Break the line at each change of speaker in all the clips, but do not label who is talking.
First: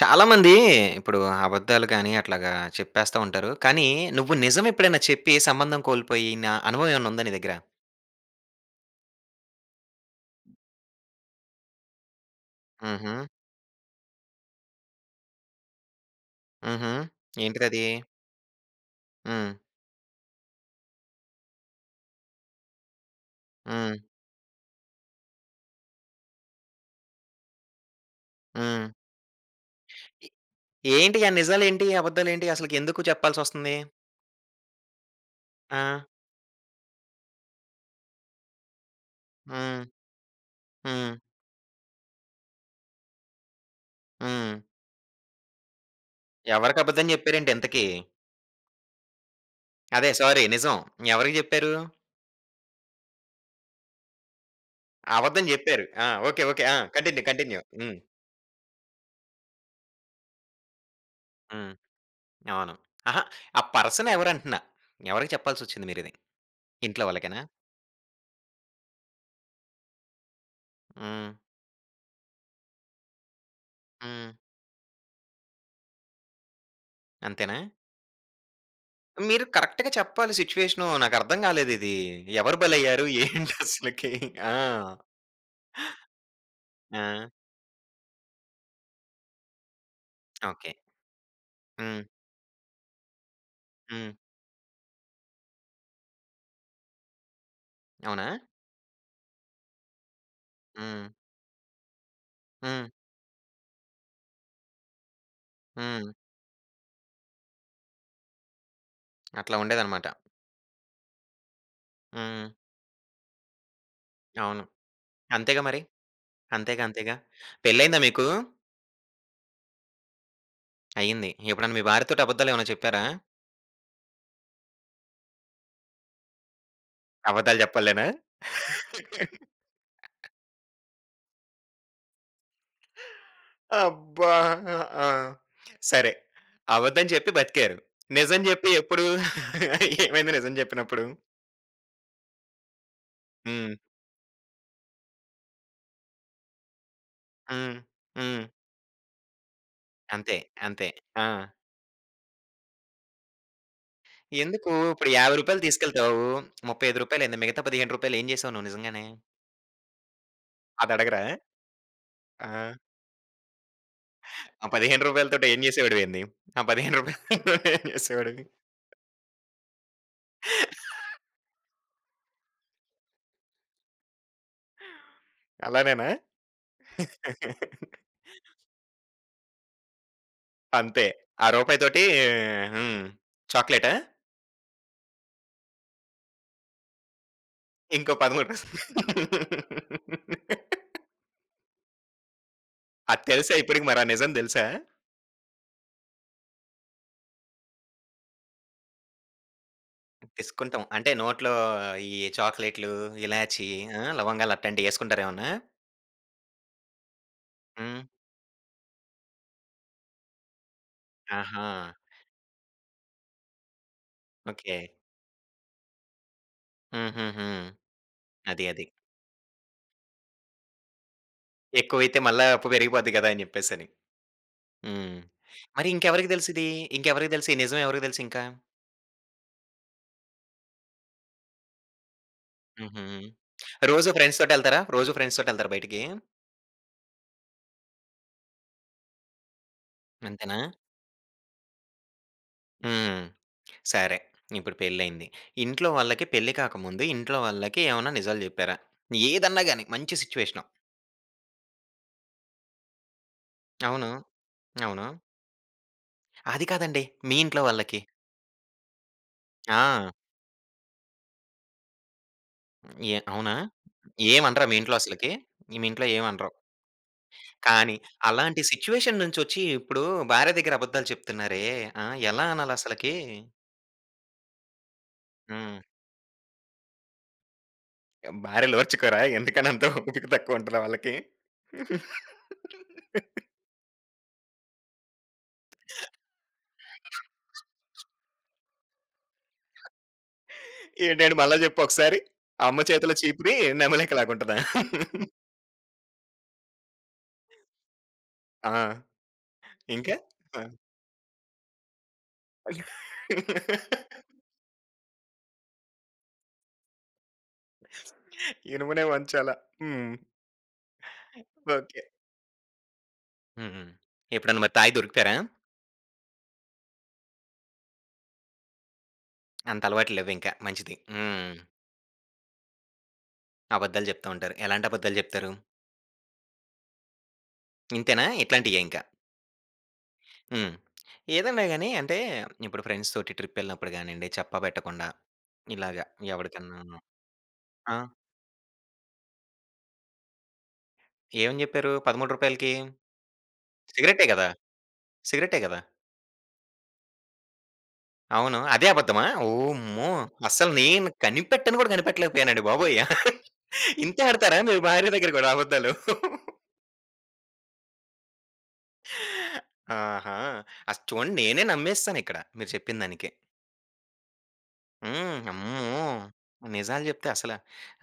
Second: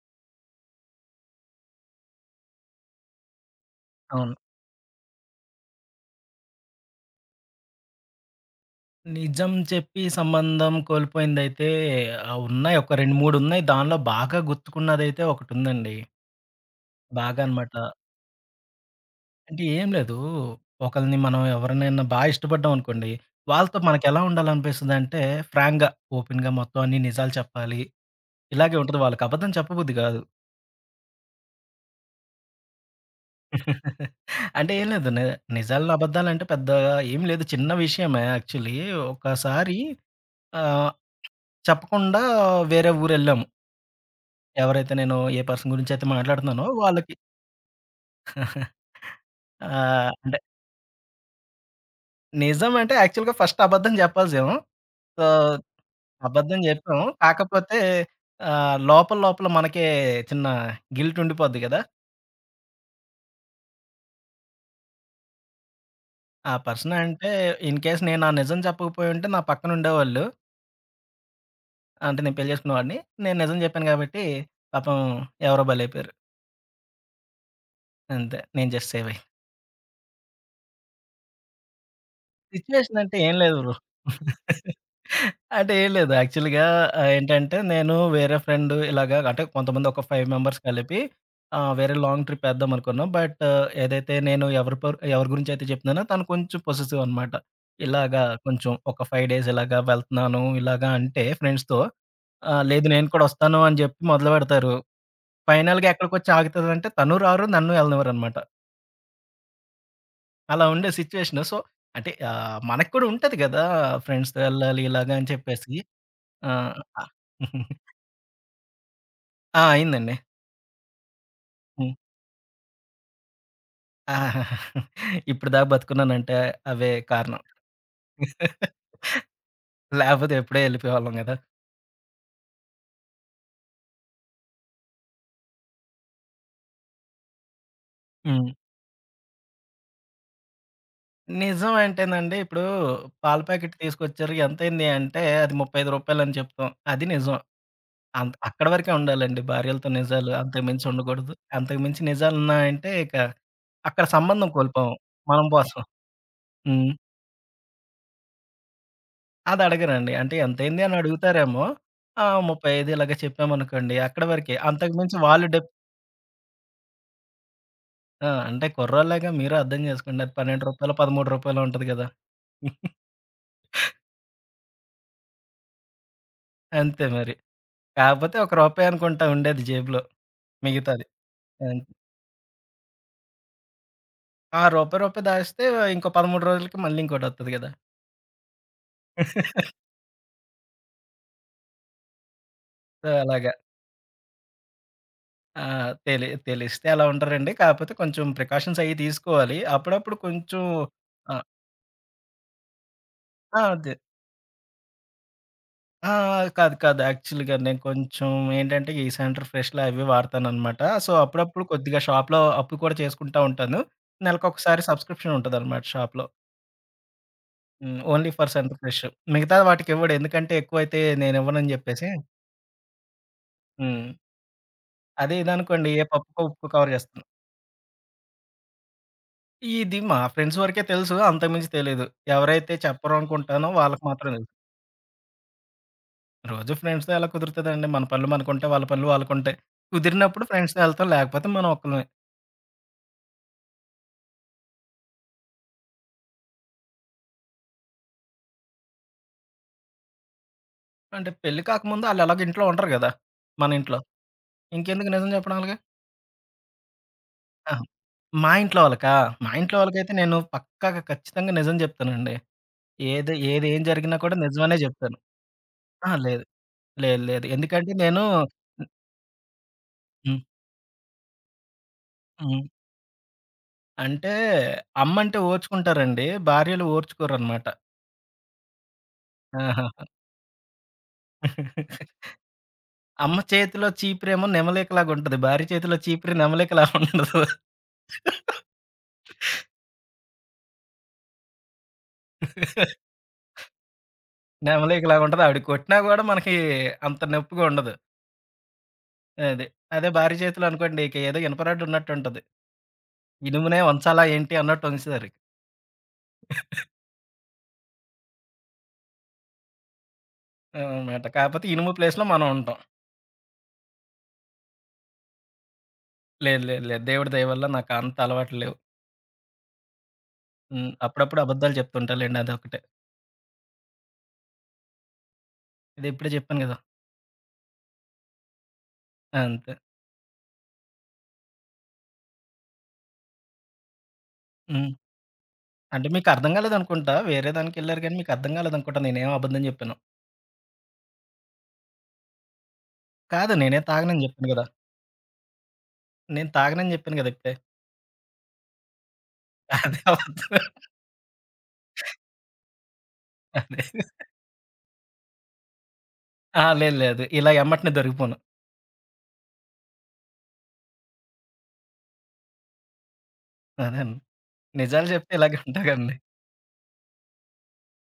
చాలామంది ఇప్పుడు అబద్ధాలు కానీ అట్లాగా చెప్పేస్తా ఉంటారు. కానీ
అవును.
నువ్వు నిజం ఎప్పుడైన చెప్పి సంబంధం కోల్పోయిన అనుభవం ఏమన్నా ఉందా నీ దగ్గర?
నిజం చెప్పి సంబంధం కోల్పోయిందైతే ఉన్నాయి. ఒక
హుహు.
2, 3 ఉన్నాయి. దానిలో బాగా గుర్తుకున్నదైతే ఒకటుందండి.
హుహు.
బాగా అనమాట.
ఏంటిదది? హ్మ్.
అంటే ఏం లేదు. ఒకళ్ళని మనం ఎవరినైనా ఇష్టపడ్డాం అనుకోండి. వాళ్ళతో
హ్మ్.
మనకెలా ఉండాలనిపిస్తదంటే ఫ్రాంక్‌గా, ఓపెన్‌గా మొత్తం అన్ని నిజాలు చెప్పాలి. ఇలాగే
హ్మ్.
ఉంటది. వాళ్ళకి అబద్ధం చెప్పబుద్ధి కాదు.
ఏంటి ఆ నిజాలేంటి? అబద్ధాలేంటి? అసలకి ఎందుకు చెప్పాల్సొస్తుంది?
అంటే ఏం లేదు.
ఆ!
నిజాల్లో అబద్దాలంటే పెద్దగా ఏం లేదు. చిన్న విషయమే యాక్చువల్లీ. ఒకసారి
హ్మ్.
ఆహ్,
హ్మ్.
చెప్పకుండా వేరే ఊరెళ్ళాము.
హ్మ్.
ఎవరైతే నేను ఏ పర్సన్ గురించైతే మాట్లాడుతున్నానో
ఎవరికి అబద్ధం
వాళ్ళకి
చెప్పారేంటి ఇంతకి? అదే
అంటే
సారీ నిజం. ఎవరికి చెప్పారు?
నిజం అంటే యాక్చువల్‌గా ఫస్ట్ అబద్ధం జెప్పాల్సేమో. సో,
అబద్ధం చెప్పారు. ఆ! ఓకే.
అబద్ధం
ఓకే. ఆ!
జెప్పాము.
కంటిన్యూ. కంటిన్యూ.
కాకపోతే
హ్మ్.
లోపల లోపల మనకే చిన్న గిల్ట్ ఉండిపోద్ది
హ్మ్.
గదా!
అవును. అహా! ఆ పర్సన్ ఎవరంటున్నా. ఎవరికి చెప్పాల్సొచ్చింది మీరిది?
ఆ పర్సన్
ఇంట్లో
అంటే
వాళ్ళకేనా?
ఇన్ కేస్ నేను ఆ నిజం చెప్పకపోయుంటే నా పక్కన ఉండేవాళ్ళు
హ్మ్.
అంటే నేను పెళ్లి చేసుకునేవాడిని. నేను నిజం జెప్పాను గాబట్టి
హ్మ్.
పాపం ఎవరో బలైపోయారు.
అంతేనా?
అంతే. నేను జస్ట్ సేవ్ అయ్యా.
మీరు కరెక్ట్‌గా చెప్పాలి సిట్యుయేషను. నాకర్థం కాలేదిది. ఎవరు
సిట్యుయేషన్
బలయ్యారు?
అంటే ఏం లేదు బ్రో.
ఏంటసలకి? ఆ!
అంటే ఏం లేదు. యాక్చువల్‌గా
ఆ!
ఏంటంటే నేను వేరే ఫ్రెండ్ ఇలాగా అంటే కొంతమంది ఒక 5 మెంబర్స్
ఓకే.
కలిపి వేరే
హ్మ్.
లాంగ్ ట్రిప్ ఏద్దాం అనుకున్నాం. బట్
హ్మ్.
ఏదైతే నేను ఎవరి గురించి అయితే చెప్తున్నానో తను కొంచెం పొసెసివ్ అనమాట. ఇలాగా
అవునా?
కొంచెం ఒక 5 డేస్ ఇలాగా వెళ్తున్నాను ఇలాగా
హ్మ్.
అంటే ఫ్రెండ్స్‌తో
హ్మ్.
లేదు నేను కూడా వస్తాను అని చెప్పి మొదలుపెడతారు. ఫైనల్‌గా
హ్మ్.
ఎక్కడికొచ్చి ఆగుతదంటే తను రారు, నన్ను ఎళ్ళనివ్వరనమాట.
అట్లా ఉండేదనమాట.
అలా ఉండే సిట్యుయేషను. సో, అంటే
హ్మ్.
మనకు కూడా ఉంటది గదా! ఫ్రెండ్స్‌తో
అవును.
ఎళ్ళాలి ఇలాగా అని
అంతేగా
చెప్పేసి.
మరి.
ఆ!
అంతేగా,
ఆ!
అంతేగా. పెళ్లయిందా మీకు?
ఆ! అయిందండి.
అయింది. ఎప్పుడన్నా మీ
హ్మ్.
భార్యతోటి అబద్దాలేమన్నా చెప్పారా?
ఆహా! ఇప్పుడు దాకా బతికున్నానంటే అవే కారణం.
అబద్దాలు చెప్పలేనా?
లేపోతే ఎప్పుడో ఎళ్ళిపోయేవాళ్ళం గదా!
అబ్బా! ఆ! సరే. అబద్ధం చెప్పి బతికారు. నిజం
హ్మ్.
జెప్పి ఎప్పుడు ఏమైంది నిజం జెప్పినప్పుడు?
నిజం అంటేనండి ఇప్పుడు పాల ప్యాకెట్
హ్మ్.
తీసుకొచ్చారు. ఎంతయింది అంటే అది రూ. 35 అని చెప్తాం. అది నిజం.
హ్మ్. హ్మ్.
అక్కడి వరకే ఉండాలండి భార్యలతో నిజాలు.
అంతే.
అంతకు మించి
అంతే. ఆ!
ఉండకూడదు. అంతకు మించి నిజాలున్నాయంటే ఇక అక్కడ సంబంధం
ఎందుకు
కోల్పోము.
ఇప్పుడు రూ.
మనం
50
బోసం.
తీసుకెళ్తావు. రూ.
హ్మ్.
35 మిగతా రూ. 15 ఏం జేసావు నువ్వు నిజంగానే?
అది అడగరండి. అంటే ఎంతైంది అని
అదడగరా?
అడుగుతారేమో. ఆ!
ఆ!
35 ఇలాగ చెప్పామనుకోండి అక్కడి వరకే.
ఆ రూ.
అంతకు
15
మించి వాళ్ళు
తోటి ఏం
డెప్
జేసేవాడివేంది? ఆ రూ. 15 ఏం
ఆ!
జేసేవాడివి?
అంటే కుర్రోళ్ళేగా మీరు అర్థం చేసుకోండి. అది రూ. 12, రూ. 13 ఉంటది కదా!
అలానేనా?
అంతే మరి. కాకపోతే ఒక రూపాయి అనుకుంటా ఉండేది జేబులో. మిగతాది.
అంతే. ఆ రూపాయి
అంతే.
తోటి హ్మ్. చాక్లేటా?
ఆ రూపాయి, రూపాయి దాస్తే ఇంకో 13 రోజులకి మళ్ళీ ఇంకోటొత్తది కదా!
ఇంకో 13
సో,
అది
అలాగా.
తెలుసా ఇప్పటికి మరి ఆ నిజం తెలుసా?
ఆ! తెలిస్తే అలా ఉండరండి. కాకపోతే కొంచెం ప్రికాషన్స్ అయి తీసుకోవాలి. అప్పుడప్పుడు కొంచెం
తీసుకుంటాం. అంటే
ఆ!
నోట్లో ఈ చాక్లేట్‌లు,
ఆ!
ఇలాచి,
అదే.
ఆ! లవంగాలు అట్లాంటియి యేసుకుంటారేమన్నా?
ఆ! కాదు. కాదు. యాక్చువల్‌గా నేను
హ్మ్.
కొంచెం ఏంటంటే, ఈ సెంటర్ ఫ్రెష్‌లు అవి వాడతాననమాట. సో, అప్పుడప్పుడు
ఆహా!
కొద్దిగా షాప్‌లో అప్పు కూడా చేసుకుంటా ఉంటాను.
ఓకే.
నెలకొకసారి సబ్స్క్రిప్షన్ ఉంటదనమాట షాప్‌లో.
హుహుహు.
హ్మ్. ఓన్లీ ఫర్
అది.
సెంటర్
అది.
ఫ్రెష్. మిగతా వాటికివ్వడు. ఎందుకంటే, ఎక్కువైతే నేనివ్వనని జెప్పేసి.
ఎక్కువైతే మళ్ళా అప్పు పెరిగిపోద్ది గదా! అని జెప్పేసని.
హ్మ్.
హ్మ్.
అదే
మరి
ఇదనుకోండి ఏ
ఇంకెవరికి
పప్పుకో,
తెలుసిది?
ఉప్పుకో కవర్ జేస్తాను.
ఇంకెవరికి తెలుసు? ఈ నిజం ఎవరికి తెలుసింకా?
ఇది మా ఫ్రెండ్స్ వరకే తెలుసు. అంతకు మించి తెలీదు. ఎవరైతే
హుహు.
చెప్పరు అనుకుంటానో వాళ్ళకి
రోజు
మాత్రం
ఫ్రెండ్స్
తెలుసు.
తోటెళ్తారా? రోజు ఫ్రెండ్స్ తోటెళ్తారా బయటికి?
రోజు ఫ్రెండ్స్‌తో ఎలా కుదురుతదండి. మన పనులు మనకుంటాయి. వాళ్ళ పనులు వాళ్ళకుంటాయి. కుదిరినప్పుడు
అంతేనా?
ఫ్రెండ్స్‌తో ఎళ్తాం. లేకపోతే మనం ఒక్కళమే.
హ్మ్. సరే. ఇప్పుడు పెళ్లయింది. ఇంట్లో వాళ్ళకి పెళ్లి కాకముందు ఇంట్లో వాళ్ళకి ఏమన్నా నిజాలు జెప్పారా? ఏదన్నా గాని మంచి సిట్యుయేషను.
అంటే పెళ్లి కాకముందు ఆళ్ళెలాగో ఇంట్లో ఉండరు గదా! మన ఇంట్లో.
అవును. అవును.
ఇంకెందుకు నిజం చెప్పడం ఆళ్ళకి?
అది కాదండి. మీ ఇంట్లో
ఆహా!
వాళ్ళకి.
మా ఇంట్లో వాళ్ళకా? మా ఇంట్లో వాళ్ళకైతే
ఆ!
నేను పక్కాగా ఖచ్చితంగా నిజం జెప్తానండి.
ఏ
ఏది
అవునా?
ఏది ఏం జరిగినా కూడా
ఏమనరా మీ
నిజమనే
ఇంట్లో
జెప్తాను.
అసలకి? మీ ఇంట్లో
అహా! లేదు.
ఏమనరు.
లేదు. లేదు. ఎందుకంటే
కానీ
నేను
అలాంటి సిట్యుయేషన్ నుంచొచ్చి ఇప్పుడు
హ్మ్.
భార్య దగ్గర అబద్ధాలు చెప్తున్నారే! ఆ! ఎలా
హ్మ్.
అనాలసలకి?
అంటే అమ్మంటే
హ్మ్.
ఓర్చుకుంటారండి. భార్యలు ఓర్చుకోరనమాట.
భార్యలు ఓర్చుకోరా? ఎందుకని
ఆహా!
అంత ఓపిక తక్కువ ఉంటదా వాళ్ళకి?
అమ్మ చేతిలో చీపిరేమో నెమలికలాగుంటది. భార్య చేతిలో చీపిరి నెమలికలా ఉండదు.
ఏంటండి మళ్ళా జెప్పు ఒకసారి. అమ్మ చేతిలో చీపిరి నెమలికలాగుంటదా?
నెమలికలాగుంటది. ఆవిడ కొట్టినా గూడా మనకి అంత నొప్పిగా ఉండదు.
ఆ!
అదే. అదే
ఇంకా?
భార్య చేతిలో
ఆ!
అనుకోండి ఇక ఏదో ఇనుప రాడ్ ఉన్నట్టుంటది. ఇనుమునే ఉంచాలా ఏంటి అన్నట్టు ఉంచుతారు.
ఇనుమునే వంచాల. హ్మ్.
అనమాట. కాకపోతే ఇనుము
ఓకే.
ప్లేస్‌లో మనం ఉంటాం.
హ్మ్. హ్మ్. ఎప్పుడన్నా మరి తాగి దొరుకుతారా?
లేదు, లేదు, లేదు. దేవుడి దయ వల్ల నాకు అంత అలవాట్లు లేవు.
అంత అలవాట్లు లేవింక.
హ్మ్.
మంచిది.
అప్పుడప్పుడు
హ్మ్.
అబద్ధాలు చెప్తుంటా లెండి అదొకటే.
అబద్దాలు చెప్తా ఉంటారు. ఎలాంటి అబద్దాలు చెప్తారు?
ఇది ఇప్పుడే చెప్పాను గదా!
ఇంతేనా? ఇట్లాంటియే ఇంకా.
ఆ! అంతే.
హ్మ్. ఏదన్నా గాని అంటే ఇప్పుడు ఫ్రెండ్స్ తోటి ట్రిప్పెళ్ళినప్పుడు గానియండి, చెప్పా
హ్మ్.
పెట్టకుండా ఇలాగ
అంటే మీకు అర్థం
ఎవడికన్నాను
కాలేదనుకుంటా. వేరే
ఆ!
దానికెళ్లారు గానీ మీకు అర్థం కాలేదనుకుంటా నేనేం అబద్ధం చెప్పానో.
ఏమని చెప్పారు రూ. 13కి?
కాదు నేనేం తాగనని
సిగరెట్టే గదా!
చెప్పాను గదా!
సిగరెట్టే గదా!
నేను తాగనని చెప్పాను గదా! ఇప్పుడే.
అవును. అదే అబద్ధమా?
అదే
ఓమ్మో!
అబద్ధం.
అస్సలు నేను కనిపెట్టను గూడా కనిపెట్టలేకపోయానండి బాబోయ్!
అదే.
ఇంతే ఆడతారా మీరు భార్య దగ్గర కూడా అబద్ధాలు?
ఆ! లేదు, లేదు. ఇలా ఎమ్మటనే దొరికిపోను.
ఆహా! అస్ చూడండి నేనే నమ్మేస్తానిక్కడ మీరు చెప్పిన దానికి.
అదే అండి. నిజాలు చెప్తే
హ్మ్.
ఇలాగే ఉంటా
అమ్మో!
కదండీ.
నిజాలు జెప్తే అసల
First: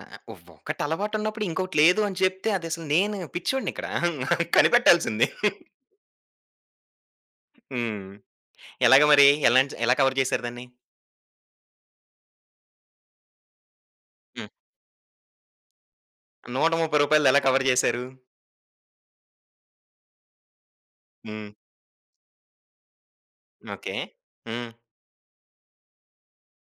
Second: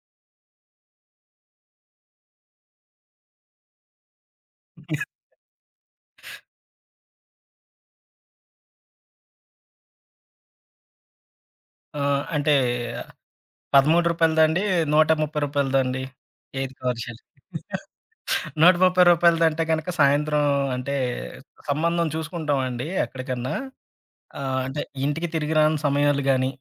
ఆహ్, ఒకటలవాటున్నప్పుడు ఇంకోటి లేదు అని చెప్తే అదసలు నేను పిచ్చోడినిక్కడ. కనిపెట్టాల్సింది. హ్మ్. ఎలాగ మరి? ఎలాంటి ఎలా కవర్ చేసారు దాన్ని?
ఆ! అంటే రూ.
హ్మ్.
13దండి, రూ. 130దండి?
రూ.
ఏది
130
కమర్షియల్?
ఎలా
రూ.
కవర్ చేసారు?
130దంటే గనక సాయంత్రం అంటే
హ్మ్.
సంబంధం చూసుకుంటామండి ఎక్కడికన్నా.
ఓకే. హ్మ్.
అంటే ఇంటికి తిరిగి రాని సమయాలు గాని,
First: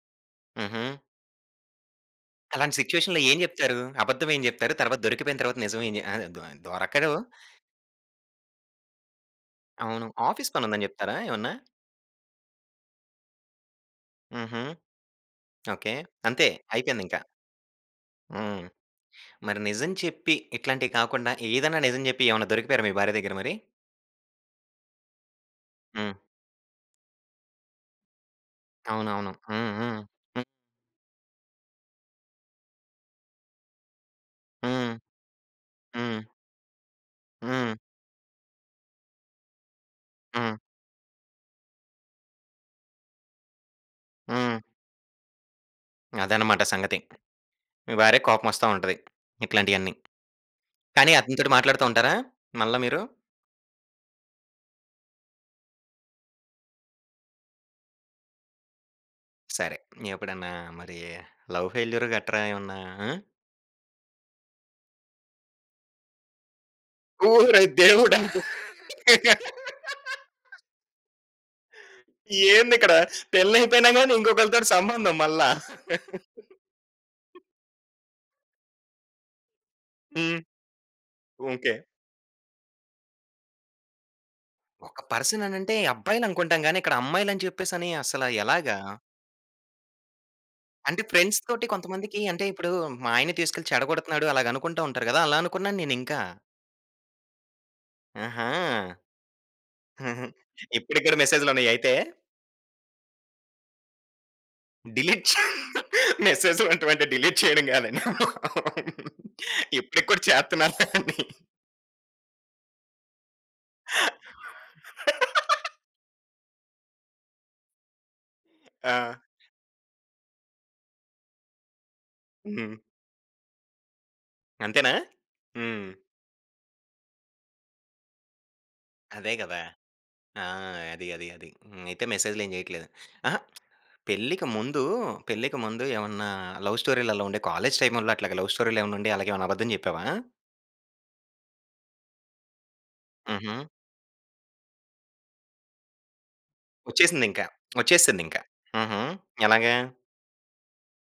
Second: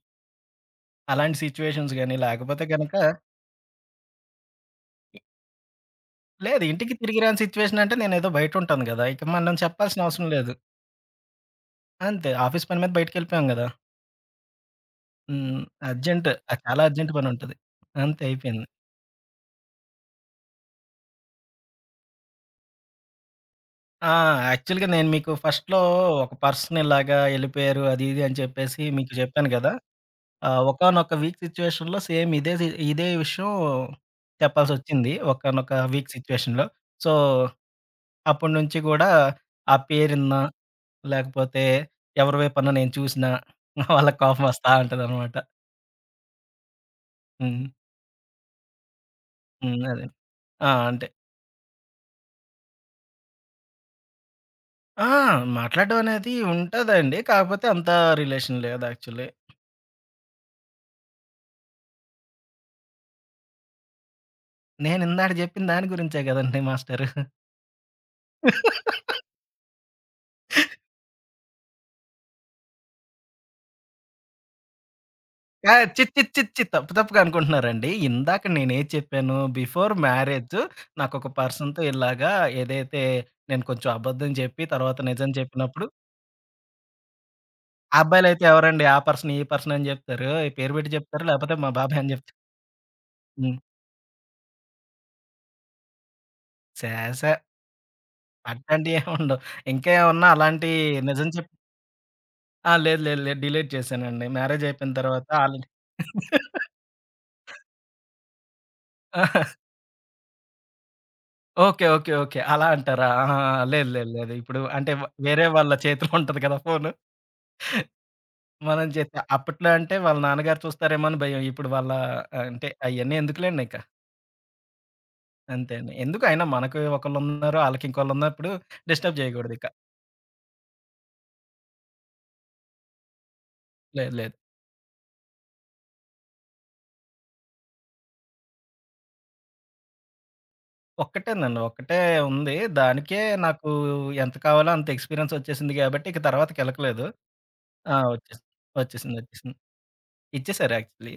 హుహు.
అలాంటి సిట్యుయేషన్స్ గాని, లేకపోతే
అలాంటి
గనక
సిట్యుయేషన్‌లో ఏం జెప్తారు? అబద్ధం ఏం జెప్తారు? తర్వాత
ఇ
దొరికిపోయిన తర్వాత నిజం ఏం జె ఆహ్, దొ
లేదు ఇంటికి
దొరకరు.
తిరిగి రాని సిట్యుయేషన్ అంటే నేనేదో బయటుంటాను గదా! ఇక మనం చెప్పాల్సిన
అవును.
అవసరం లేదు.
ఆఫీస్ పనుందని జెప్తారా ఏమన్నా?
అంతే ఆఫీస్ పని మీద బయటికెళ్ళిపోయాం గదా!
హుహు.
హ్మ్.
ఓకే.
అర్జెంట్.
అంతే
అది చాలా అర్జెంట్
అయిపోయిందింకా.
పనుంటది. అంతే
హ్మ్.
అయిపోయింది.
మరి నిజం చెప్పి ఇట్లాంటియి కాకుండా ఏదన్నా నిజం జెప్పి ఏమన్నా దొరికిపోయారా మీ భార్య దగ్గర మరి?
ఆ! యాక్చువల్‌గా నేను మీకు ఫస్ట్‌లో
హ్మ్.
ఒక పర్సన్ ఇలాగా ఎళ్ళిపోయారు అది ఇది అని చెప్పేసి మీకు
అవునవును.
చెప్పాను గదా!
హ్మ్. హ్మ్.
ఒకానొక వీక్ సిట్యుయేషన్‌లో సేమ్ ఇదే ఇదే విషయం
హ్మ్.
చెప్పాల్సొచ్చింది. ఒకానొక వీక్
హ్మ్.
సిట్యుయేషన్‌లో. సో,
హ్మ్. హ్మ్.
అప్పటి నుంచి గూడా ఆ పేరిన్నా,
హ్మ్.
లేకపోతే ఎవరి వైపన్నా నేను చూసినా వాళ్ళకి కోపం
హ్మ్.
వస్తా ఉంటదనమాట.
అదనమాట సంగతి.
హ్మ్.
మీ భార్యకి కోపమొస్తా ఉంటది.
హ్మ్.
ఇట్లాంటియన్నీ.
అదే. ఆ! అంటే
కానీ అతనితోటి మాట్లాడుతా ఉంటారా మళ్ళా మీరు?
ఆ! మాట్లాడడం అనేది ఉంటదండి. కాకపోతే అంత రిలేషన్ లేదు యాక్చువల్లీ.
సరే. ఎప్పుడన్నా మరి లవ్ ఫెయిల్యూర్ గట్రా ఏమన్నా ఆ?
నేనిందాక చెప్పిన దాని గురించే గదండీ మాస్టరు.
ఓరి దేవుడా! ఏందిక్కడ పెళ్లయిపోయినా గాని ఇంకొకళ్ళతోటి సంబంధం మళ్ళా.
ఆ! ఛీ! ఛీ! ఛీ! ఛీ! తప్పు తప్పుగా అనుకుంటున్నారండి. ఇందాక నేనేది చెప్పాను, బిఫోర్
హ్మ్.
మ్యారేజ్ నాకొక
ఓకే.
పర్సన్‌తో ఇలాగా ఏదైతే నేను కొంచెం అబద్ధం చెప్పి తర్వాత
ఒక
నిజం
పర్సన్ అనంటే
చెప్పినప్పుడు
అబ్బాయిలనుకుంటాం గానీ, ఇక్కడ అమ్మాయిలని చెప్పేసని
ఆ
అసల
అబ్బాయిలైతే
ఎలాగా?
ఎవరండి ఆ పర్సన్, ఈ పర్సన్ అని చెప్తారు. పేరు పెట్టి
అంటే
చెప్తారు.
ఫ్రెండ్స్
లేకపోతే
తోటి
మా బాబాయ్ అని
కొంతమందికి
చెప్తారు.
అంటే ఇప్పుడు మా ఆయన్ని
హ్మ్.
తీసుకెళ్ళి చెడగొడుతున్నాడు అలాగనుకుంటా ఉంటారు గదా! అలా అనుకున్నాను నేనింకా.
ఛే! ఛే!
ఆహా!
అట్లాంటియేమి ఉండవు. ఇంకా ఏమన్నా అలాంటి
ఇప్పటికి కూడా
నిజం చెప్
మెసేజ్‌లున్నాయి అయితే?
ఆ! లేదు లేదు లేదు. డిలీట్ చేశానండి. మ్యారేజ్ అయిపోయిన
డిలీట్
తర్వాత
చే
ఆల్రెడీ
మెసేజ్‌లు అంటావంటే డిలీట్ చేయడం గాదండి. ఇప్పటికి కూడా చేత్తన్నారా అని.
ఓకే. ఓకే. ఓకే. అలా అంటారా? ఆహా! లేదు. లేదు. లేదు. ఇప్పుడు అంటే వేరే వాళ్ళ చేతిలో ఉంటది కదా ఫోను. మనం
ఆ!
చేస్తే అప్పట్లో అంటే వాళ్ళ నాన్నగారు చూస్తారేమో అని భయం. ఇప్పుడు వాళ్ళ అంటే
హ్మ్.
అయన్నీ ఎందుకులేండి ఇక.
అంతేనా?
అంతే
హ్మ్.
అండి. ఎందుకు అయినా మనకు ఒకళ్ళున్నారు. ఆళ్ళకి ఇంకోళ్ళున్నప్పుడు డిస్టర్బ్
అదే గదా!
చేయకూడదిక.
ఆ! అది. అది. అది. హ్మ్. అయితే మెసేజ్‌లేం జేయట్లేదు. అహా!
లేదు. లేదు.
పెళ్ళికి ముందు, పెళ్ళికి ముందు ఏమన్నా లవ్ స్టోరీలు అలా ఉండే కాలేజ్ టైముల్లో అట్లాగా లవ్ స్టోరీలు ఏమన్నా ఉండి అలాగేమన్నా అబద్ధం జెప్పావా?
ఒక్కటేనండి. ఒక్కటే ఉంది. దానికే
హుహు.
నాకు ఎంత కావాలో అంత ఎక్స్‌పీరియన్స్ ఒచ్చేసింది గాబట్టి ఇక తర్వాతకెళ్ళకలేదు.
వచ్చేసిందింకా.
ఆ!
వచ్చేసిందింకా.
ఒచ్చేసింది.
హుహు.
ఒచ్చేసింది. ఒచ్చేసింది.
ఎలాగా?
ఇచ్చేసారు యాక్చువల్లీ.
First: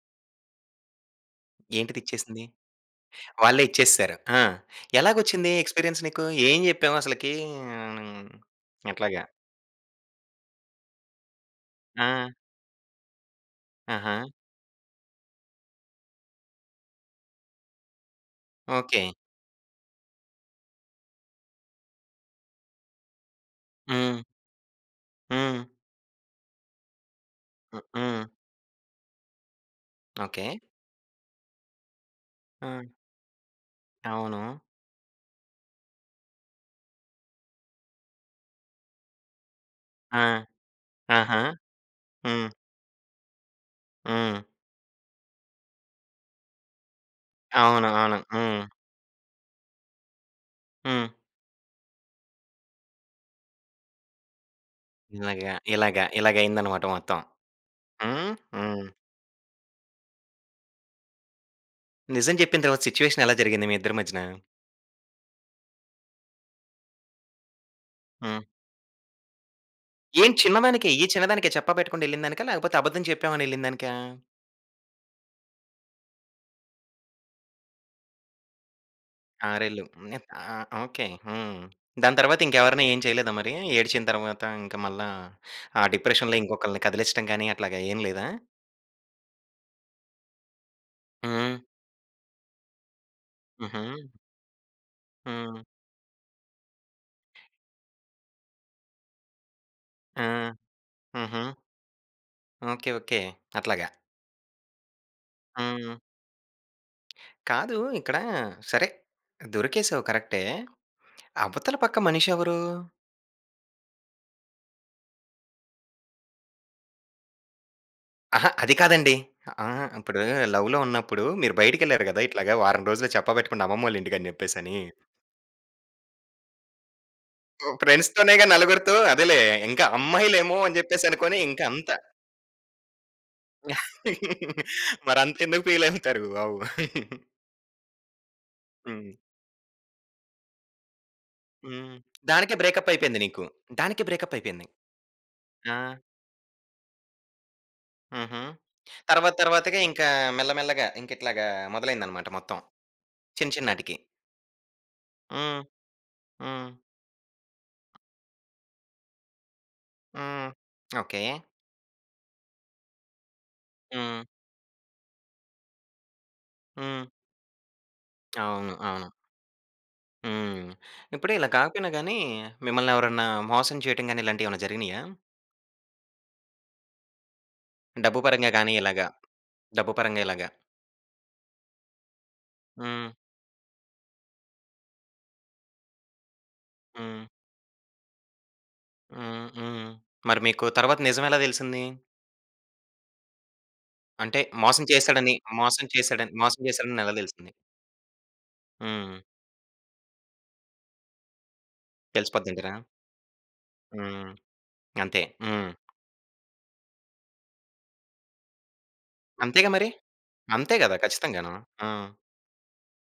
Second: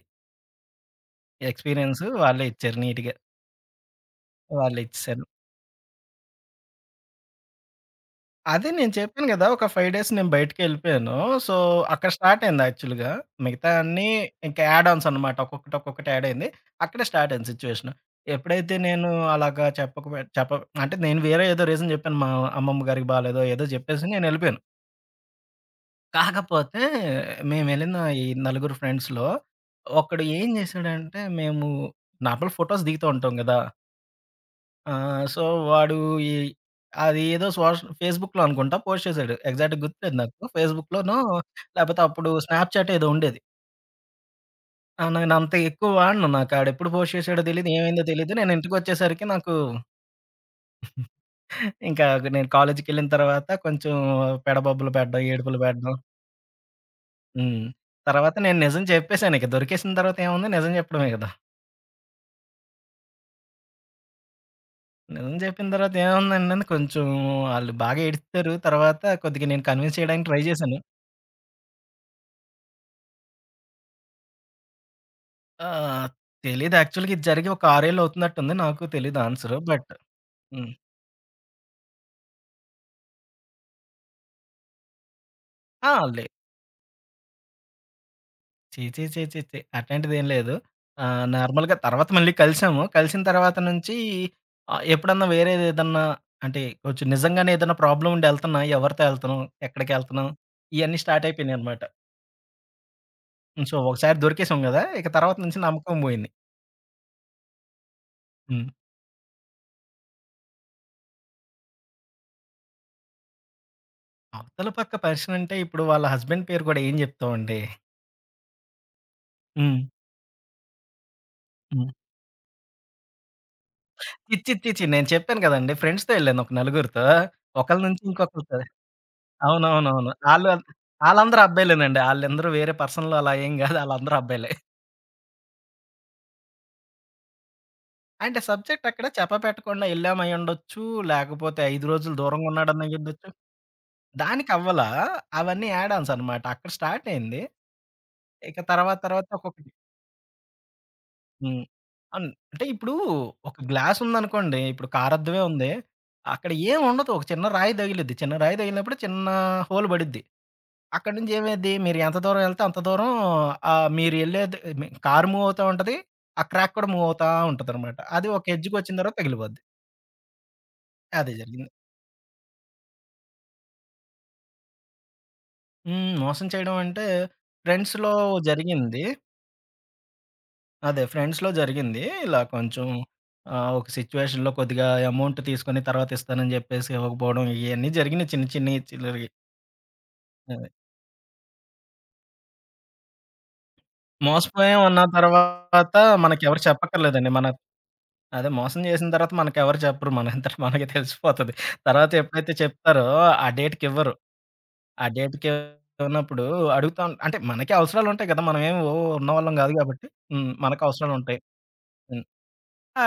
ఏంటిది
ఎక్స్‌పీరియన్స్ వాళ్ళే
ఇచ్చేసింది?
ఇచ్చారు నీట్‌గా.
వాళ్ళే ఇచ్చేసేసారు. ఆ!
వాళ్ళే ఇచ్చేసారు.
ఎలాగొచ్చింది ఎక్స్‌పీరియన్స్ నీకు? ఏం జెప్పావు అసలకి? హ్మ్.
అదే నేను
అట్లాగా.
చెప్పాను గదా! ఒక 5 డేస్ నేను బయటికెళ్ళిపోయాను. సో,
ఆ!
అక్కడ స్టార్ట్ అయింది యాక్చువల్‌గా. మిగతా అన్నీ
ఆహా!
ఇంకా యాడ్ ఆన్స్ అనమాట. ఒక్కొక్కటి, ఒక్కొక్కటి యాడ్ అయింది. అక్కడే స్టార్ట్ అయింది సిచ్యువేషన్. ఎప్పుడైతే
ఓకే.
నేను అలాగా చెప్పకపో చెప్ప అంటే నేను వేరే ఏదో రీజన్ జెప్పాను. మా అమ్మమ్మ గారికి బాలేదో ఏదో జెప్పేసి
హ్మ్.
నేనెళ్ళిపోయాను.
హ్మ్.
కాకపోతే
హ్మ్.
మేమెళ్ళిన
హ్మ్.
ఈ నలుగురు ఫ్రెండ్స్‌లో ఒకడు
ఓకే.
ఏం జేశాడంటే మేము నార్మల్
ఆ!
ఫోటోస్ దిగుతూ ఉంటాం గదా!
అవును.
ఆ! సో, వాడు ఈ అది ఏదో ఫేస్‌బుక్‌లో అనుకుంటా పోస్ట్ చేశాడు. ఎగ్జాక్ట్‌గా గుర్తులేదు
ఆ!
నాకు. ఫేస్‌బుక్‌లోనో
ఆహా!
లేపోతే అప్పుడు
హ్మ్.
స్నాప్‌చాట్ ఏదో ఉండేది.
హ్మ్.
ఆ! నేనంత ఎక్కువ వాడను. నాకు ఆడెప్పుడు పోస్ట్ చేశాడో తెలీదు,
అవును.
ఏమైందో
అవును.
తెలీదు. నేను
హ్మ్.
ఇంటికొచ్చేసరికి నాకు
హ్మ్.
ఇంకా నేను కాలేజీకెళ్ళిన తర్వాత కొంచెం పెడబొబ్బలు పెట్టడం,
ఇలాగా,
ఏడుపులు పెట్టడం.
ఇలాగా, ఇలాగయిందనమాట మొత్తం.
హ్మ్.
హ్మ్.
తర్వాత నేను నిజం
హ్మ్.
చెప్పేసాను ఇక. దొరికేసిన తర్వాత ఏముంది నిజం చెప్పడమే కదా!
నిజం చెప్పిన తర్వాత సిట్యుయేషన్ ఎలా జరిగింది మీ ఇద్దరి మధ్యన?
నిజం చెప్పిన తర్వాత ఏముందండి కొంచెం ఆళ్ళు బాగా
హ్మ్.
ఏడిచారు. తర్వాత కొద్దిగా నేను కన్విన్స్ చేయడానికి
ఏం
ట్రై చేశాను.
చిన్నదానికే, ఈ చిన్నదానికే చెప్పా పెట్టకుండా యెళ్ళిందానికా? లేకపోతే అబద్ధం చెప్పామని యెళ్ళిందానికా?
ఆ! తెలీదు యాక్చువల్‌గా ఇది జరిగి ఒక 6 ఏళ్ళు అవుతున్నట్టుంది. నాకు తెలీదు ఆన్సరు.
ఆరేళ్ళు.
బట్
హ్మ్.
హ్మ్.
ఓకే. హ్మ్. దాని తర్వాత ఇంకెవరిని ఏం చేయలేదా మరి? ఏడ్చిన తర్వాత ఇంక మళ్ళా ఆ
ఆ! లే
డిప్రెషన్‌లో ఇంకొకళ్ళని కదిలిచ్చడం గాని అట్లాగా ఏం లేదా?
ఛీ! ఛీ! ఛీ! ఛీ! ఛీ! అట్లాంటిదేం లేదు.
హ్మ్.
నార్మల్‌గా తర్వాత మళ్ళీ కలిసాము. కలిసిన తర్వాత
హుహు.
నుంచి ఎప్పుడన్నా
హ్మ్.
వేరేదేదన్నా అంటే కొంచెం నిజంగానే ఏదన్నా ప్రాబ్లమ్ ఉండి ఎళ్తున్నా, ఎవరితో ఎళ్తున్నాం,
ఆ!
ఎక్కడికెళ్తున్నాం ఇయన్నీ స్టార్ట్
హుహు.
అయిపోయినాయనమాట.
ఓకే. ఓకే.
హ్మ్. సో,
అట్లాగా.
ఒకసారి దొరికేసాం గదా! ఇక తర్వాత నుంచి
హ్మ్.
నమ్మకం బోయింది.
కాదు. ఇక్కడ
హ్మ్.
సరే దొరికేసావు కరెక్టే. అవతల పక్క మనిషెవరు?
అవతల పక్క పర్సనంటే ఇప్పుడు వాళ్ళ హస్బెండ్ పేరు గూడా ఏం జెప్తామండి.
అహా! అది కాదండి.
హ్మ్.
ఆహా! ఇప్పుడు లవ్‌లో ఉన్నప్పుడు మీరు
హ్మ్.
బయటికెళ్లారు గదా! ఇట్లాగా వారం రోజులు చెప్పబెట్టుకుంటే అమ్మమ్మోళ్ళ ఇంటికని
ఇచ్చి, ఇచ్చి,
జెప్పేసని.
ఇచ్చి. నేను చెప్పాను కదండీ! ఫ్రెండ్స్‌తో ఎళ్ళాను ఒక నలుగురితో. ఒకళ్ళ నుంచి
ఫ్రెండ్స్‌తోనేగా
ఇంకొకళ్ళతో
నలుగురితో అదేలే ఇంకా
అవునవునవును. ఆళ్ళు
అమ్మాయిలేమో అని జెప్పేసనుకోని
ఆళ్ళందరూ
ఇంకా అంత.
అబ్బాయిలేనండి. ఆళ్ళందరూ వేరే పర్సన్‌లు అలా ఏం గాదు. ఆళ్ళందరూ అబ్బాయిలే.
మరంతెందుకు ఫీలవుతారు బాబు.
అంటే సబ్జెక్ట్ అక్కడ
హ్మ్.
చెప్పపెట్టకుండా ఎళ్ళాం అయ్యుండొచ్చు. లేకపోతే 5
హ్మ్.
రోజులు దూరంగా
దానికే
ఉన్నాడని
బ్రేకప్ అయిపోయింది
అయ్యుండొచ్చు.
నీకు. దానికే బ్రేకప్ అయిపోయింది.
దానికవ్వలా. అవన్నీ
ఆ!
యాడ్ ఆన్స్ అనమాట. అక్కడ స్టార్ట్ అయింది.
హుహు.
ఇక తర్వాత తర్వాత
తర్వాత
ఒక్కొక్కటి.
తర్వాతగా ఇంకా మెల్ల మెల్లగా ఇంకిట్లాగా
హ్మ్. అన్
మొదలైందనమాట మొత్తం.
అంటే ఇప్పుడు
చిన్న
ఒక
చిన్నాటికి.
గ్లాస్ ఉందనుకోండి. ఇప్పుడు కారద్దమే
హ్మ్.
ఉంది. అక్కడ
హ్మ్.
ఏం ఉండదు. ఒక చిన్న రాయి తగిలిద్ది. చిన్న రాయి తగిలినప్పుడు చిన్న హోల్ పడిద్ది.
హ్మ్.
అక్కడి
ఓకే.
నుంచి ఏమైద్ది, మీరు ఎంత దూరం ఎళ్తే అంత దూరం మీరు
హ్మ్.
ఎళ్ళేది మీ కారు మూవ్ అవుతా ఉంటది. ఆ క్రాక్ కూడా మూవ్
హ్మ్.
అవుతా ఉంటదనమాట. అది ఒక
అవును.
ఎడ్జ్‌కొచ్చిన
అవును.
తర్వాత తగిలిపోద్ది.
హ్మ్. ఇప్పుడు
అదే
ఇలా
జరిగింది.
కాకపోయినా గానీ, మిమ్మల్ని ఎవరన్నా మోసం చేయటం గాని ఇలాంటియేమన్నా జరిగినియా?
హ్మ్. మోసం చేయడం అంటే ఫ్రెండ్స్‌లో
డబ్బు పరంగా గాని
జరిగింది.
ఇలాగా, డబ్బు పరంగా ఇలాగా?
అదే ఫ్రెండ్స్‌లో జరిగింది. ఇలా కొంచెం
హ్మ్.
ఒక సిట్యుయేషన్‌లో కొద్దిగా అమౌంట్ తీసుకొని తర్వాత ఇస్తానని జెప్పేసి
హ్మ్.
ఇవ్వకపోవడం ఇయన్నీ జరిగినయి చిన్ని చిన్ని చిల్లరవి.
హ్మ్. హ్మ్. మరి మీకు
అదే.
తర్వాత నిజమెలా తెలిసింది? అంటే
మోసపోయాం
మోసం
అన్న
చేశాడని, మోసం
తర్వాత
చేశాడని,
మనకెవరు
మోసం చేశాడని ఎలా
చెప్పక్కర్లేదండి. మన
తెలిసింది?
అదే మోసం చేసిన
హ్మ్.
తర్వాత మనకెవరు చెప్పరు. మనంతట మనకే తెలిసిపోతది. తర్వాత ఎప్పుడైతే
తెలిసిపోద్దంటారా?
చెప్తారో ఆ డేట్‌కివ్వరు.
హ్మ్.
ఆ
అంతే.
డేట్‌కి
హ్మ్.
ఇవ్వనప్పుడు అడుగుతా ఉం అంటే మనకే అవసరాలుంటాయి కదా! మనమేమి ఓ ఉన్నవాళ్ళం
అంతేగా
కాదు
మరి.
కాబట్టి. హ్మ్.
అంతే
మనకు
గదా!
అవసరాలుంటాయి.
ఖచ్చితంగాను. ఆ!
హ్మ్.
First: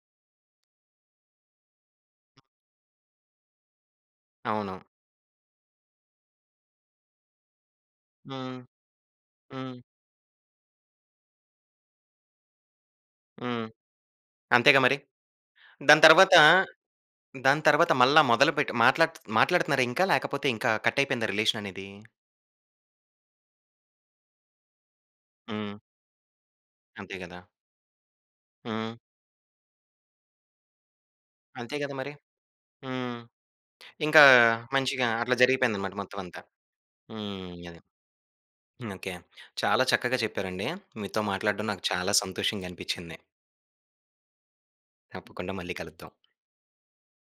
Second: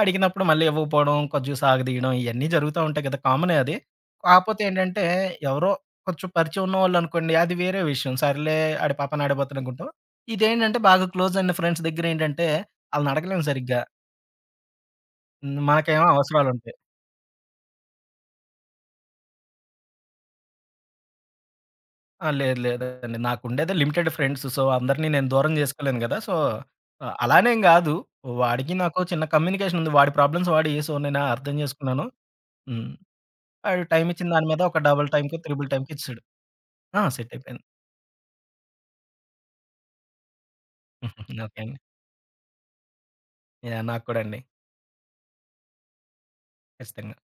అడిగినప్పుడు మళ్ళీ ఇవ్వకపోవడం, కొంచెం సాగదీయడం ఇయన్నీ జరుగుతా ఉంటాయి కదా! కామనే అది. కాపోతే
అవును.
ఏంటంటే ఎవరో కొంచెం పరిచయం ఉన్నవాళ్ళనుకోండి అది వేరే విషయం. సర్లే
హ్మ్.
ఆడి పాపాన ఆడే బతుకని
హ్మ్.
అనుకుంటాం. ఇదేంటంటే బాగా క్లోజ్ అయిన ఫ్రెండ్స్ దగ్గరేంటంటే ఆళ్ళనడగలేం
హ్మ్.
సరిగ్గా.
అంతేగా మరి.
హ్మ్.
దాని
మనకేమో
తర్వాత,
అవసరాలుంటాయి.
దాని తర్వాత మళ్ళా మొదలుపెట్టి మాట్లాడుతున్నారా ఇంకా? లేకపోతే ఇంకా కట్ అయిపోయిందా రిలేషననేది?
ఆ! లేదు లేదండి. నాకుండేదే లిమిటెడ్ ఫ్రెండ్స్. సో, అందరిని నేను దూరం
హ్మ్.
జేసుకోలేను గదా! సో,
అంతే గదా!
అలానేం గాదు. వాడికి
హ్మ్.
నాకు చిన్న కమ్యూనికేషన్ ఉంది. వాడి ప్రాబ్లమ్స్ వాడియి. సో, నేను అర్థం
అంతే గదా
జేసుకున్నాను.
మరి.
హ్మ్.
హ్మ్.
వాడు టైమ్
ఇంకా
ఇచ్చిన దాని మీద ఒక
మంచిగా
డబుల్
అట్లా
టైమ్‌కో, త్రిబుల్ టైమ్‌కో
జరిగిపోయిందనమాట మొత్తం
ఇచ్చేసాడు.
అంతా.
ఆ! సెట్
హ్మ్.
అయిపోయాను.
అది. ఓకే. చాలా చక్కగా చెప్పారండి. మీతో
ఓకే
మాట్లాడడం
అండి.
నాకు చాలా సంతోషంగా అనిపిచ్చింది.
యాహ్! నాకు కూడా అండి.
తప్పకుండా మళ్ళీ కలుద్దాం.
ఖచ్చితంగా.